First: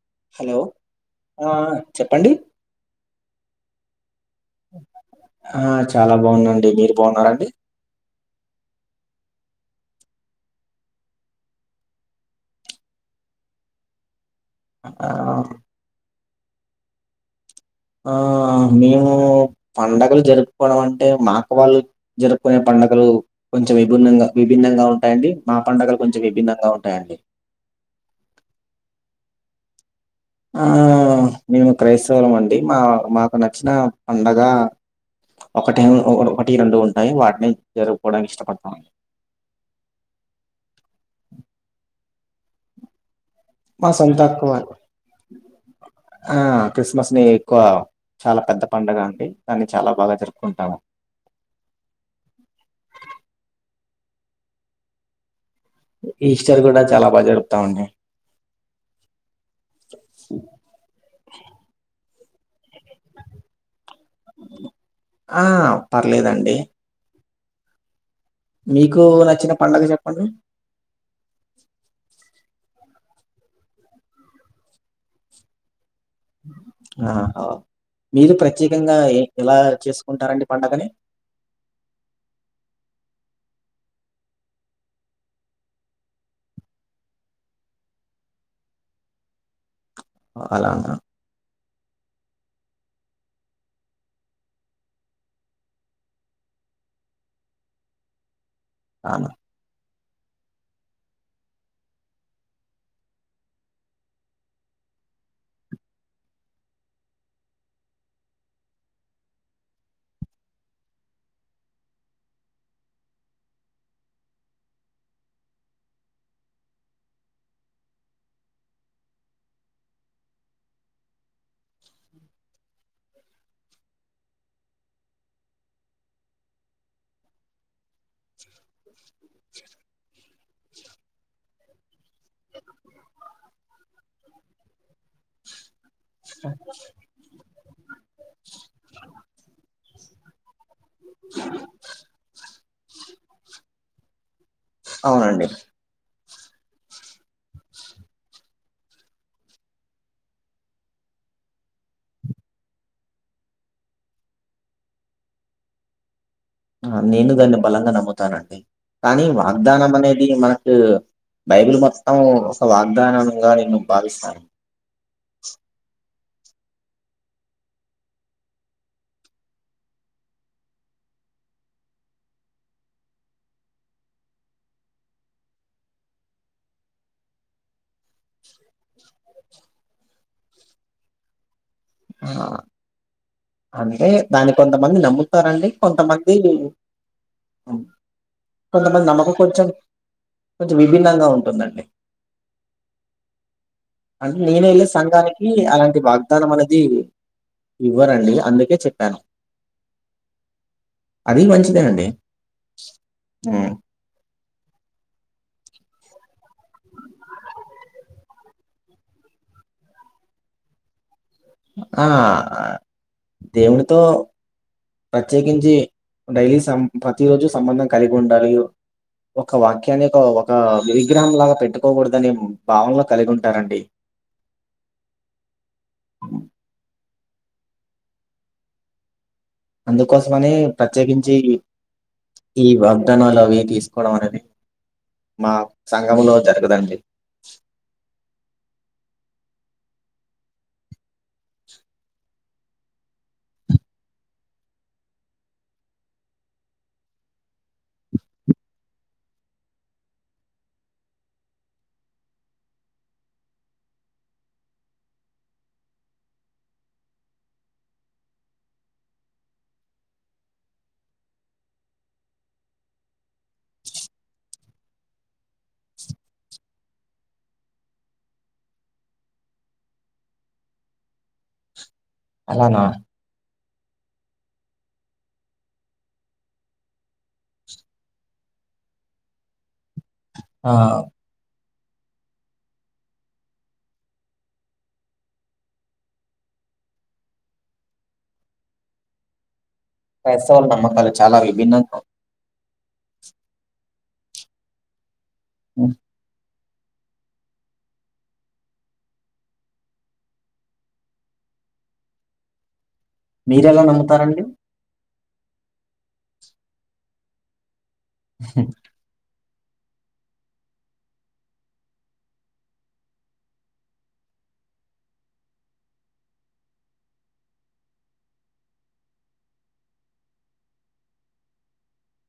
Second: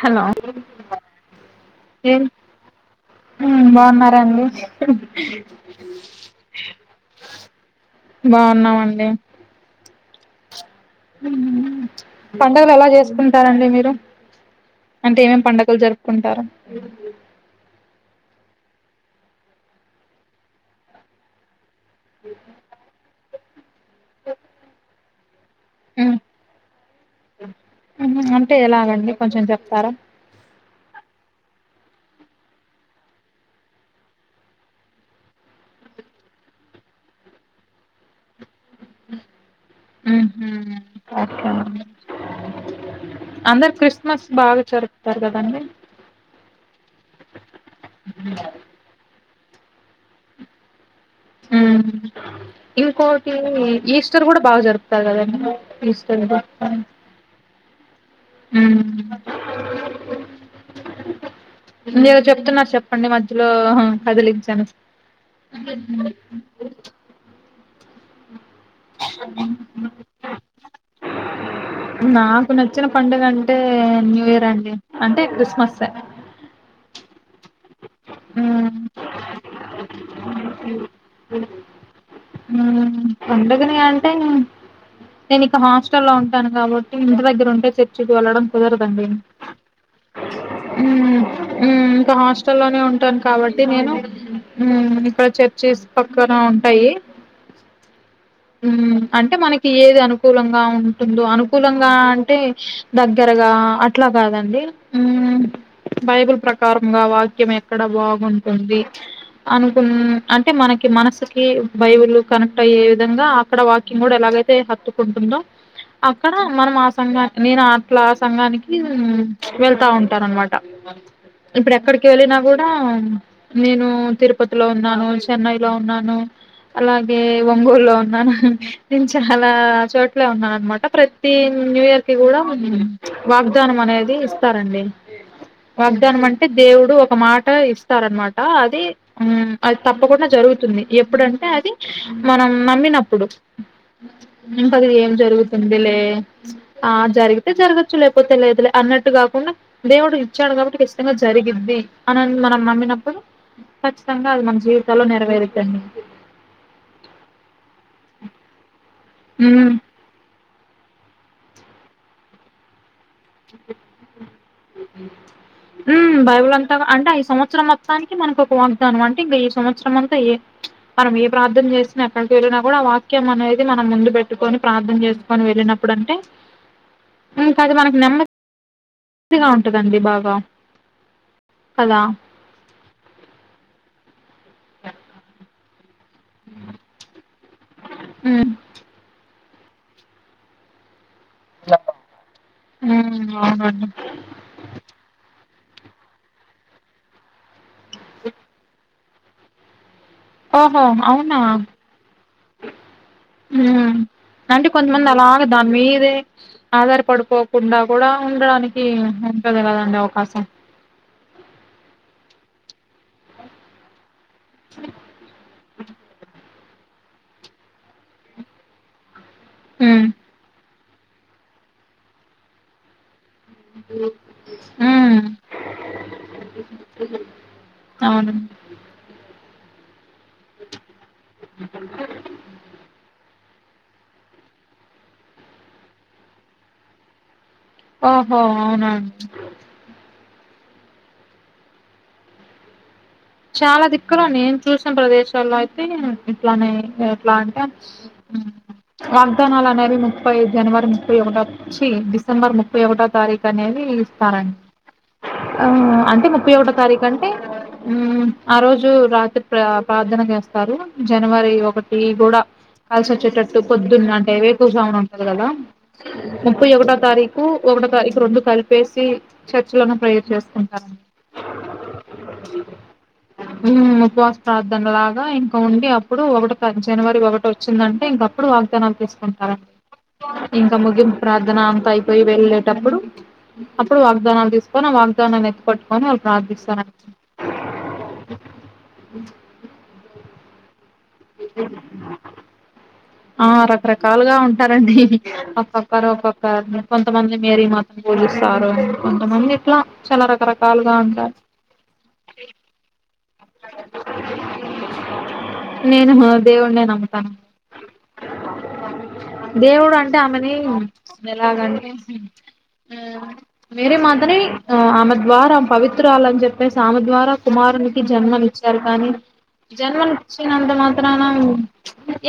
Hello ఆ ఏం చెప్పండి బాగున్నారా వాటిని అండి ఆ చాలా బాగున్న అండి మీరు బాగున్నారండి బాగున్నామండి పండుగలు ఎలా చేసుకుంటారండి మీరు ఆ అంటే ఏమేం పండుగలు జరుపు కుంటారు ఆ మేము పండుగలు జరుపుకోవడం అంటే మాకు వాళ్ళు జరుపుకునే పండగలు కొంచెం విభిన్నంగా విభిన్నంగా ఉంటాయండి మా పండుగలు కొంచెం విభిన్నంగా ఉంటాయండి అంటే ఎలాగండి కొంచెం చెప్తారా ఆ మేము క్రైస్తవులం అండి మా మాకు నచ్చిన పండగ ఒకటి ఒకటి రెండు ఉంటాయి వాటిని జరుపుకోవడానికి ఇష్టపడతామం ఉహు ఒకే అండి అందరు మా సొంత క్రిస్మస్ బాగా జరుపుతారు కదండి ఆ క్రిస్మస్ ని ఎక్కువ చాలా పెద్ద పండుగ అండి దాన్ని చాలా బాగా జరుపుకుంటాము హ ఇంకోటి ఈస్టర్ కూడా బాగా జరుపుతారు కదండి ఈస్టర్ కూడా చాలా బాగా జరుపుతామండి అ మీరు చెప్తున్నారు చెప్పండి మధ్యలో కదిలించాను ఆ పర్లేదండి. మీకు నచ్చిన పండగ చెప్పండి నాకు నచ్చిన పండుగ అంటే న్యూ ఇయర్ అండి అంటే క్రిస్మసే ఆ మీరు మ్మ్ ప్రత్యేకంగా ఎలా చేసుకుంటారండి పడుగని పండగని అంటే నేను ఇక హాస్టల్ లో ఉంటాను కాబట్టి ఇంటి దగ్గర ఉంటే చర్చకి వెళ్లడం కుదరదండి అలానా? ఉమ్ ఇంకా హాస్టల్ లోనే ఉంట ఉంటాను కాబట్టి నేను ఇక్కడ చర్చెస్ పక్కన ఉంటాయి ఉ అవునా? అంటే మనకి ఏది అనుకూలంగా ఉంటుందో అనుకూలంగా అంటే దగ్గరగా అట్లా కాదండి ఉ బైబిల్ ప్రకారంగా వాక్యం ఎక్కడ బాగుంటుంది అనుకు అంటే మనకి మనసుకి బైవులు కనెక్ట్ అయ్యే విధంగా అక్కడ వాక్యం కూడా ఎలాగైతే ఎక్కడైతే హత్తుకుంటుందొ అక్కడ మనం ఆ సంఘాన్ని నేను అట్లా ఆ సంఘానికి వెళ్తా ఉంటాను అనమాట ఇప్పుడు ఎక్కడికి వెళ్ళినా కూడా నేను తిరుపతిలో ఉన్నాను చెన్నై లో ఉన్నాను అలాగే ఒంగోలు ఉన్నాను నేను చాలా చోట్లే ఉన్నాను అనమాట ప్రతి న్యూ ఇయర్ కి కూడా వాగ్దానం అనేది ఇస్తారండి వాగ్దానం అంటే దేవుడు ఒక మాట ఇస్తారనమాట అది అది తప్పకుండా జరుగుతుంది ఎప్పుడంటే అది మనం నమ్మినప్పుడు ఇంక ఆది ఏం అవునండి. జరుగుతుంది లే ఆ జరిగితే జరగచ్చు లేకపోతే లేదులే అన్నట్టు కాకుండా దేవుడు ఇచ్చాడు కాబట్టి కచ్చితంగా జరిగిద్ది అనీ మనం నమ్మినప్పుడు ఖచ్చితంగా అది మన జీవితాల్లో నెరవేరుతుంది అండీ నేను దాన్ని బలంగా నమ్ముతానండి కానీ ఉమ్ వాగ్దానం అనేది మనకు బైబుల్ మొత్తం ఒక వాగ్దానంగా నేను భావిస్తాను బైబుల్ అంతా అంటే అ సంవత్సరం మొత్తానికి మనకు ఒక వాగ్దానం అంటే ఇంకా ఈ సంవత్సరం అంతా మనం ఏ ప్రార్థన చేసినా ఎక్కడికి వెళ్ళినా కూడా ఆ వాక్యం అనేది మనం ముందు పెట్టుకని ప్రార్థన చేసుకొని వెళ్ళినప్పుడు అంటే ఇంకా అది మనకు నెమ్మ దిగా ఉంటుందండి బాగా కదా అంటే దాన్ని కొంతమంది నమ్ముతారండి కొంతమంది ఉ కొంతమంది నమ్మకం కొంచెం కొంచెం విభిన్నంగా ఉంది ఉమ్ అవునండి అంటే నేనే వెళ్ళ సంఘానికి అలాంటి వాగ్దానం అనే అది ఇవ్వరండి అందుకే చెప్పాను ఓహో అవునా అది మంచిదేనండి. హ్మ్. ఉమ్ అంటే కొంతమంది అలాగ దాని మీదే ఆధార్ పడిపోకుండా కూడా ఉండడానికి ఉంటది కదండి అవకాశం ఆ దవుడుతో ప్రత్యేకించి డైలీ సం ప్రతిరోజు సంబంధం కలిగి ఉండాలి ఒక హ్మ్ వాక్యాన్ని ఒక ఒక విగ్రహం లాగా పెట్టుకోకూడదని భావం లో కలిగి ఉంటారండి ఉమ్ అవును అందుకోసమని ప్రత్యేకించి ఈ వాగ్దానాలు అవి తీసుకోవడం అనేది మా సంఘం లో జరగదండి ఓహో అవునాను చాల దిక్కులో నేను చూసిన ప్రదేశాల్లో అయితే ఇట్లనే ఎట్ల అంటె వాగ్దానాలు అనేవి ముప్పై జనవరి ముప్పై ఒకటో చ్చి డిసెంబర్ ముప్పై ఒకటో తారీక్ అనేది ఇస్తారండి ఆ అంటె ముప్పై ఒకటో తారీఖు అంటె ఉమ్ ఆ రోజు రాత్రి ప్ర పార్థన చేస్తారు జనవరి ఒకటి గూడ కలిసి వచ్చేటట్టు పొద్దున్న అంటె వేకువ జామున ఉంటది కద ముప్పై ఒకటో తారీకు ఒకటో తారీఖు రెండు కలిపేసి చర్చిలోన ప్రేయర్ చేస్తుంటారండి అలాన ఉమ్ ఉపవాస ప్రార్ధనలాగ ఇంక ఉండి అప్పుడు ఒకటి జనవరి ఒకటి వచ్ వచ్చిందంటే ఇంక అప్పుడు వాగ్దానాలు తీసుకుంటారండి ఇంక ఆ! ముగింపు ప్రార్థన అంత అయిపోయి వెళ్ళేటప్పుడు అప్పుడు వాగ్దానాలు తీసుకొని ఆ వాగ్దానాన్ని ఎత్తు పట్టుకొని వాళ్ళు ప్రార్థిస్తారన్న అట్ సైడ్ నమ్మకాలు చాల విభిన్నంగ ఉంటాయి ఆ రకరకాలుగ ఉంటారండి ఒక్కొక్కరు ఒక్కొక్ కొంతమంది మేరీ మాతను పూజిస్తారు అని కొంతమంది ఇట్ల చాల రకరకాలుగ ఉంటారు మీరెల నమ్ముతారండి నేను నా దేవుడినే నమ్ముతాను ఉహు దేవుడు అంటె ఆమెని ఎలాగంటె ఉమ్ మేరీ మాతని ఆ ఆమె ద్వార పవిత్రాలని చెప్పేసి ఆమె ద్వార కుమారుని జన్మ నిచ్చారు కాని జన్మని ఇచ్చినంత మాత్రాన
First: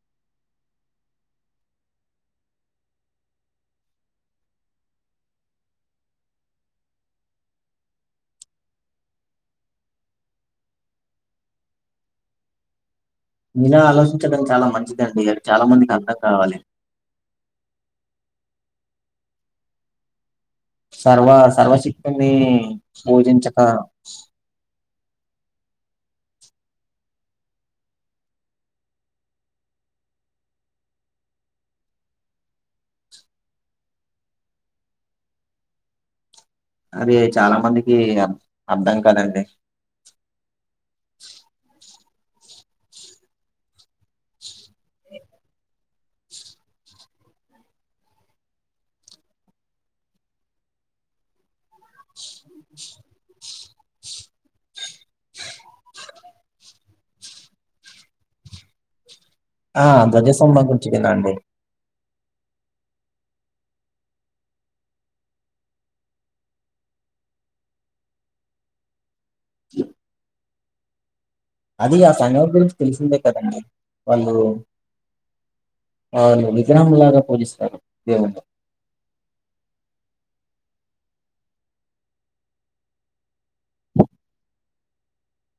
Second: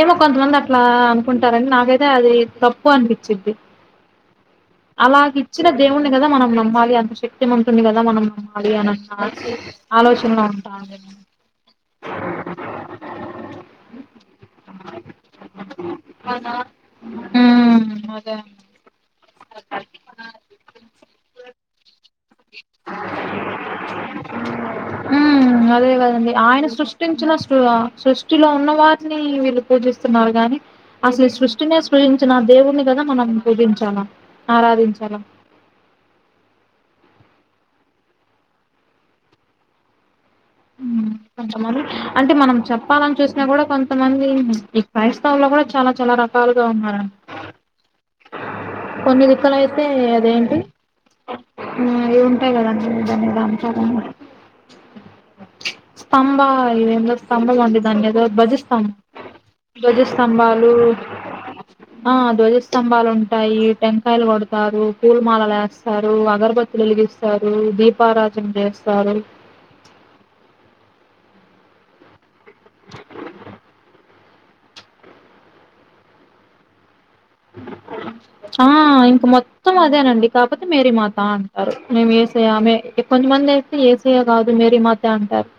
ఏమో కొంతమంది అట్లా అనుకుంటారని నాకైతే అది తప్పు అనిపిచ్చిది అ అలాగ ఇచ్చిన దేవుణ్ణి కదా మనం నమ్మాలి అంత శక్తి మంతుణ్ణి కద మనం నమ్మాలి అని అన్నారు ఆలోచనలో ఉంటా మీలా ఆలోచించడం చాల మంచిదండి చాల మందికి అర్థం కావాలె ఊమ్ అదే అండి సర్వా సర్వ శక్తుని పూజించక ఉ ఊమ్ అదే కదండి ఆయన సృష్టించిన సృ సృష్టిలో ఉన్న వారిని వీళ్ళు పూజిస్తున్నారు గాని అసలు ఈ సృష్టినేే సృజించిన దేవుణ్ణి కద మనం పూజించాల ఆరాధించాల అది చాల మందికి అత్ అర్ధం కాదండి ఉమ్ కొంతమంది అంటె మనం చెప్ పపాలను చూసిన కూడ కొంతమంది ఈ క్రైస్తవ లో కూడ చాల చాల రకాలుగ ఉన్నారండి కొన్ని దిక్కల అయితే అదేంటి ఊమ్ అంతే కదా అని నిజమే అంతా కాని స్తంభ ఇదేందో స్తంభ ఉండిద్ది అండి ధ్వజస్తంభం ఆ ధ్వజస్తంభం ధ్వజస్తంభాలు గురించి వినండి ఆ ధ్వజస్తంభాలు ఉంట రాయి టెంకాయలు కొడతారు పూల మాలలు ఏస్తారు అగరబత్తులు వెలిగిస్తారు దీప్ దీపారాధన చేస్తారు అది ఆ సంఘం గురించి తెలిసిందే కదండి వాళ్ళు అవును విగ్రహంలాగా పూజిస్తాను దేవున్నీ ఆ ఇంక మొత్తం అదేనండి కాకపోతే మేరీ మాత అంటారు మేము యేసయ్య మే కొంతమంది అయి తే యేసయ్య కాదు మేరీ మాతా అంటారు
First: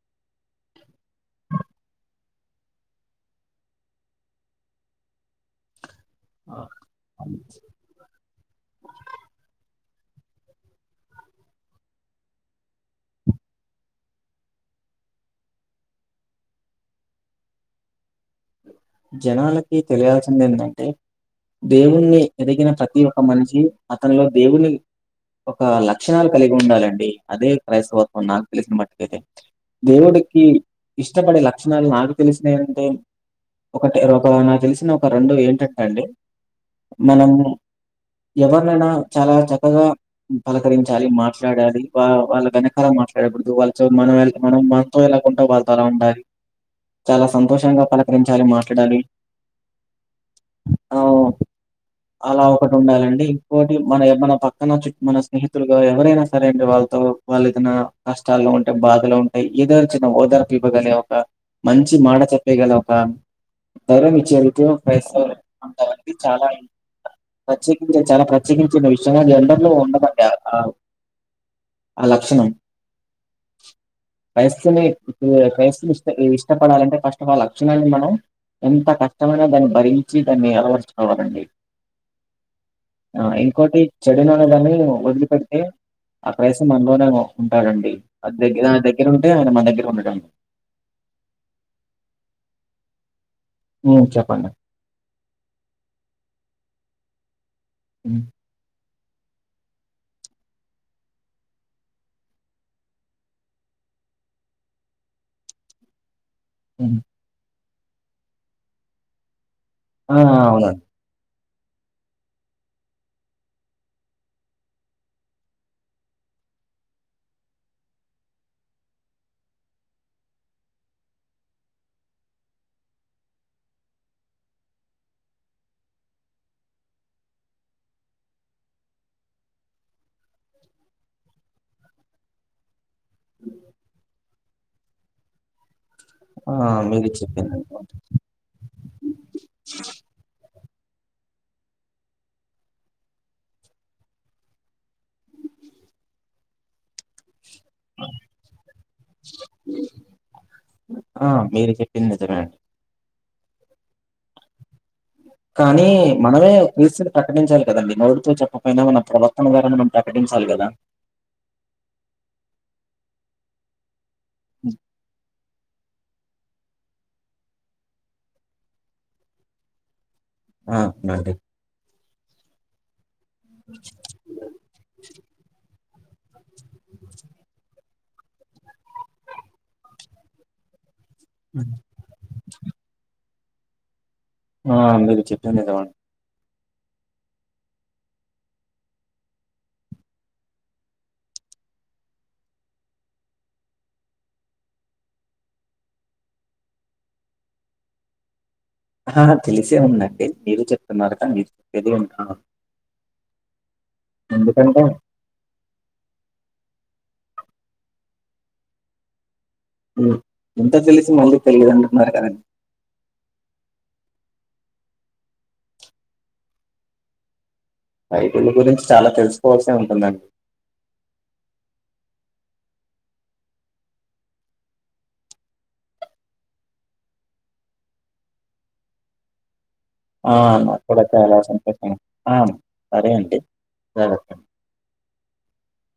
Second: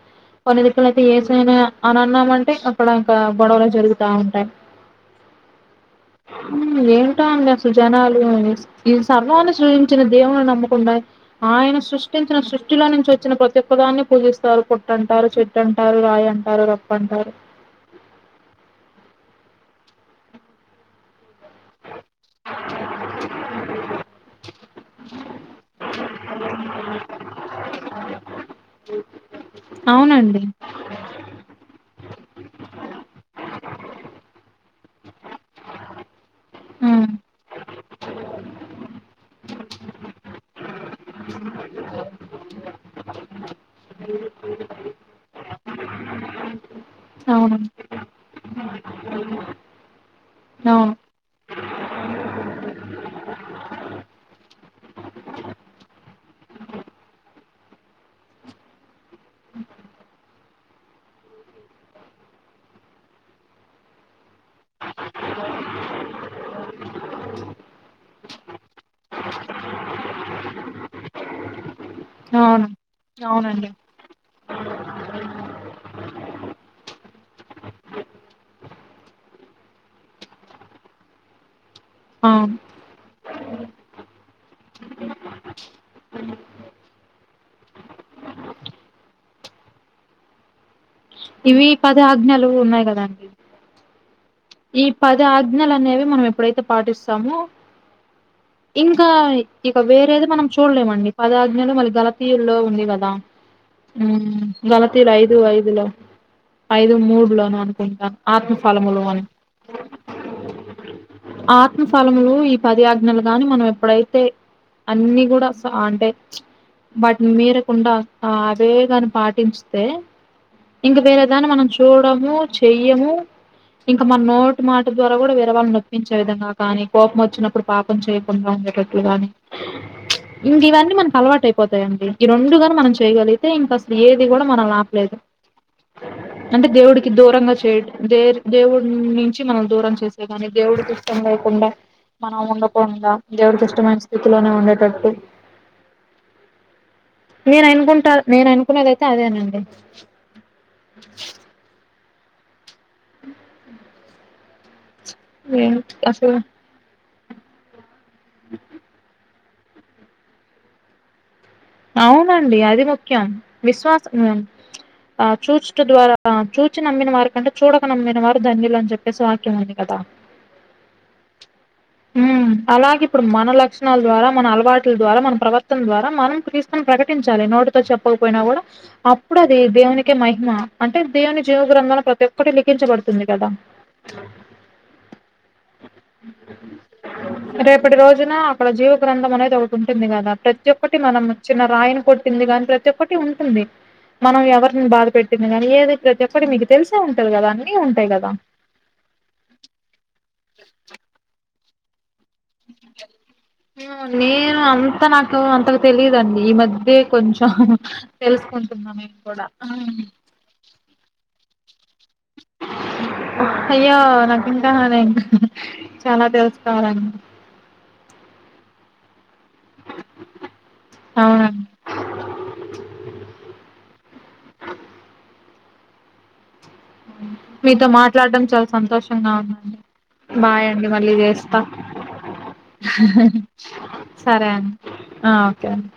కొన్ని దికులు అయితే ఏసైనా అని అన్నామంటే అక్కడ ఇంకా గొడవలు జరుగుతా ఉంటాయి ఆ, ఉ ఏంటో అండి అసలు జనాలు ఈ సర్వాన్ని సృయించిన దేవున్ని నమ్మకుండా ఆయన సృష్టించిన సృష్టిలో నుంచి వచ్చిన ప్రతి ఒక్కదాన్ని పూజిస్తారు పుట్ట అంటారు చెట్ అంటారు రాయ్ అంటారు రప్ప అంటారు జనాలకి తెలియాల్సింది ఏంటంటే దేవుణ్ణి ఎదిగిన ప్రతి ఒక్క మనిషి అతనిలో దేవుని ఒక లక్షణాలు కలిగి ఉండాలండి అదే క్రైస్తవత్వం నాకు తెలిసిన మట్టుకైతే అవునండి దేవుడికి ఇష్టపడే లక్షణాలు నాకు తెలిసినయి అంటే ఒకటి ఒక నాకు తెలిసిన ఒక రెండు ఏంటంటే అండి హ్మ్. మనము ఎవరినైనా చాలా చక్కగా పలకరించాలి మాట్లాడాలి వా వాళ్ళ వెనకాల మాట్లాడకూడదు వాళ్ళ చే మనం వాళ్ళ మనం ఎలాకుంట వాళ్ళతో అలా ఉండాలి చాలా అవునండి. సంతోషంగా పలకరించాలి చాల మాట్లాడాలి అవును ఆహ్, అలా ఒకటి ఉండాలండి ఇంకోటి మన మన పక్కనచ్చి మన స్నేహితులుగా ఎవరైనా సరేండి వాళ్ళతో వాళ్ళు ఏదైనా కష్టాల ఉం టే బాధలో ఉంటాయి ఏదైనా చిన్న ఓదార్పు ఇవ్వగలి ఒక మంచి మాట చెప్పేయగలి ఒక గౌరవం ఇచ్చే [unintelligible] ఇది చాలా ప్రత్యేకించి చాలా ప్రత్యేకించిన విషయం అది అందరిలో ఉండదండి ఆ ఆ లక్షణం అవును. అవునండి. ఫయస్సుని ఫస్ని ఇష్ట ఇష్టపడాలంటే ఫస్ట్ ఆఫ్ ఆ లక్షణాన్ని మనం ఎంత కష్టమైన దాన్ని భరించి దాన్ని అలవరుచుకోవాలండి ఆ ఆ ఇంకోటి చెడు నన్న దాన్ని వదిలిపెడితే ఆ క్రైసు మనలోనే ఉంటాడండి అది దగ్గరా దగ్గర ఉంటే ఆయన మన దగ్గర ఉంటడండి ఇవి పది ఆజ్ఞలు ఉన్నాయి కదండి ఉ చెప్పండి ఈ పది ఆజ్ఞలు అనేవి మనం ఎప్పుడైతే పాటిస్తామో ఉ ఇంకా ఇక వేరేది మనం చూడలేమండి పది ఆజ్ఞలు మళ దళతీయుల్లో ఉంది కదా ఉ గలథీరు ఐదు ఐదులో ఐదు హ్మ్. మూడులోను అనుకుంటాను ఆత్మఫలములు అని ఆ అవును ఆత్మఫలములు ఈ పది ఆజ్ఞలు గాని మనం ఎప్పుడైతే అన్ని కూడా సా అంటే వాటిని మీరకుండా అవేగాని పాటిస్తే ఇంక వేరేదాన్ని మనం చూడము చెయ్యము ఇంకా మన నోటు మాట ద్వారా కూడా వేరే వాళ్ళు నొప్పించే విధంగా కానీ కోపం వచ్చినప్పుడు పాపం చేయకుండా ఉండేటట్లు గాని ఇంక ఇవన్నీ మనకి అలవాటు అయిపోతాయండి ఈ రెండుగాని మనం చేయగలిగితే ఇంక అసలు ఏది కూడా మనం ఆపలేదు ఆ! అంటే మీరు దేవుడికి దూరంగా చెప్పిందండి. చేయడం దే దేవుడి నుంచి మనం దూరం చేస్త మన దేవుడు కి ఇష్టం లేకుండా మనం ఉండకుండా దేవుడికి ఇష్టమైన స్థితిలోనే ఉండేటట్టు నేను అనుకుంటా నేను అనుకునేదయితే అదేనండి ఆ మీరు చెప్పింది నిజమేండి కానీ అసలు మనమే పస్లు ప్రకటించాలి కదండి నోడుతో చెప్పపోయినా మన ప్రవర్తన ద్వారా మనం ప్రకటించాలి కదా అవునండి అది ముఖ్యం విశ్వాస ఉ ఉమ్. ఆ చూచుట ద్వారా చూచి నమ్మిన వారి కంటే చూడక నమ్మిన వారు ధన్యులు అని చెప్పేసి వాక్యం ఉంది కదా ఆ అండి ఉ అలాగే ఇప్పుడు మన లక్షణాల ద్వారా మన అలవాట్ల ద్వారా మనం ప్రవర్తన ద్వారా మనం క్రీస్తును ప్రకటించాలి నోటి చెప్పకపోయినా కూడా అప్పుడు అది దేవునికి మహిమ అంటే దేవుని జీవగ్రంథంలో ప్రత్యే ఒక్కటి లిఖించబడుతుంది కదా ఆ మీరు చెప్పింది నిజమండీ రేపటి రోజున అక్కడ జీవగ్రంథం అనేది ఒకటి ఉంటుంది కదా ప్రతి ఒక్కటి మనం చిన్న రాయిని కొట్టింది గాని ప్రతి ఒక్కటి ఉంటుంది మనం ఎవరిని బాధ పెట్టింది గాని ఏదైతే చెప్పండి మీకు తెలిసే ఉంటుంది కదా అన్నీ ఉంటాయి కదా ఆహా తెలిసే ఉందండి మీరు చెప్తున్నారు కదా మీకు తెలియదా నేను ఎందుకంటే అంతనా అంతకు తెలియదండి ఈ మధ్యే కొంచెం తెలుసుకుంటున్నా మేము కూడా హ్మ్. ఇంత తెలిసి మళ్ళీ తెలియదుంటున్నారు కదండి అయ్యే నాకు ఇంకా నే చాలా తెలుసుకోవాలండి బైబిలు గురించి చాలా తెలుసుకోవాల్సి ఉంటుందండి అవునండి మీతో మాట్లాడటం చాలా సంతోషంగా ఉందండి ఆ! నాకు బాయండి కూడా మళ్ళీ చాలా చేస్తా సంతోషంగా ఆ! సరే అండి. జాగ్రత్త. సరేండి ఆ ఓకే అండి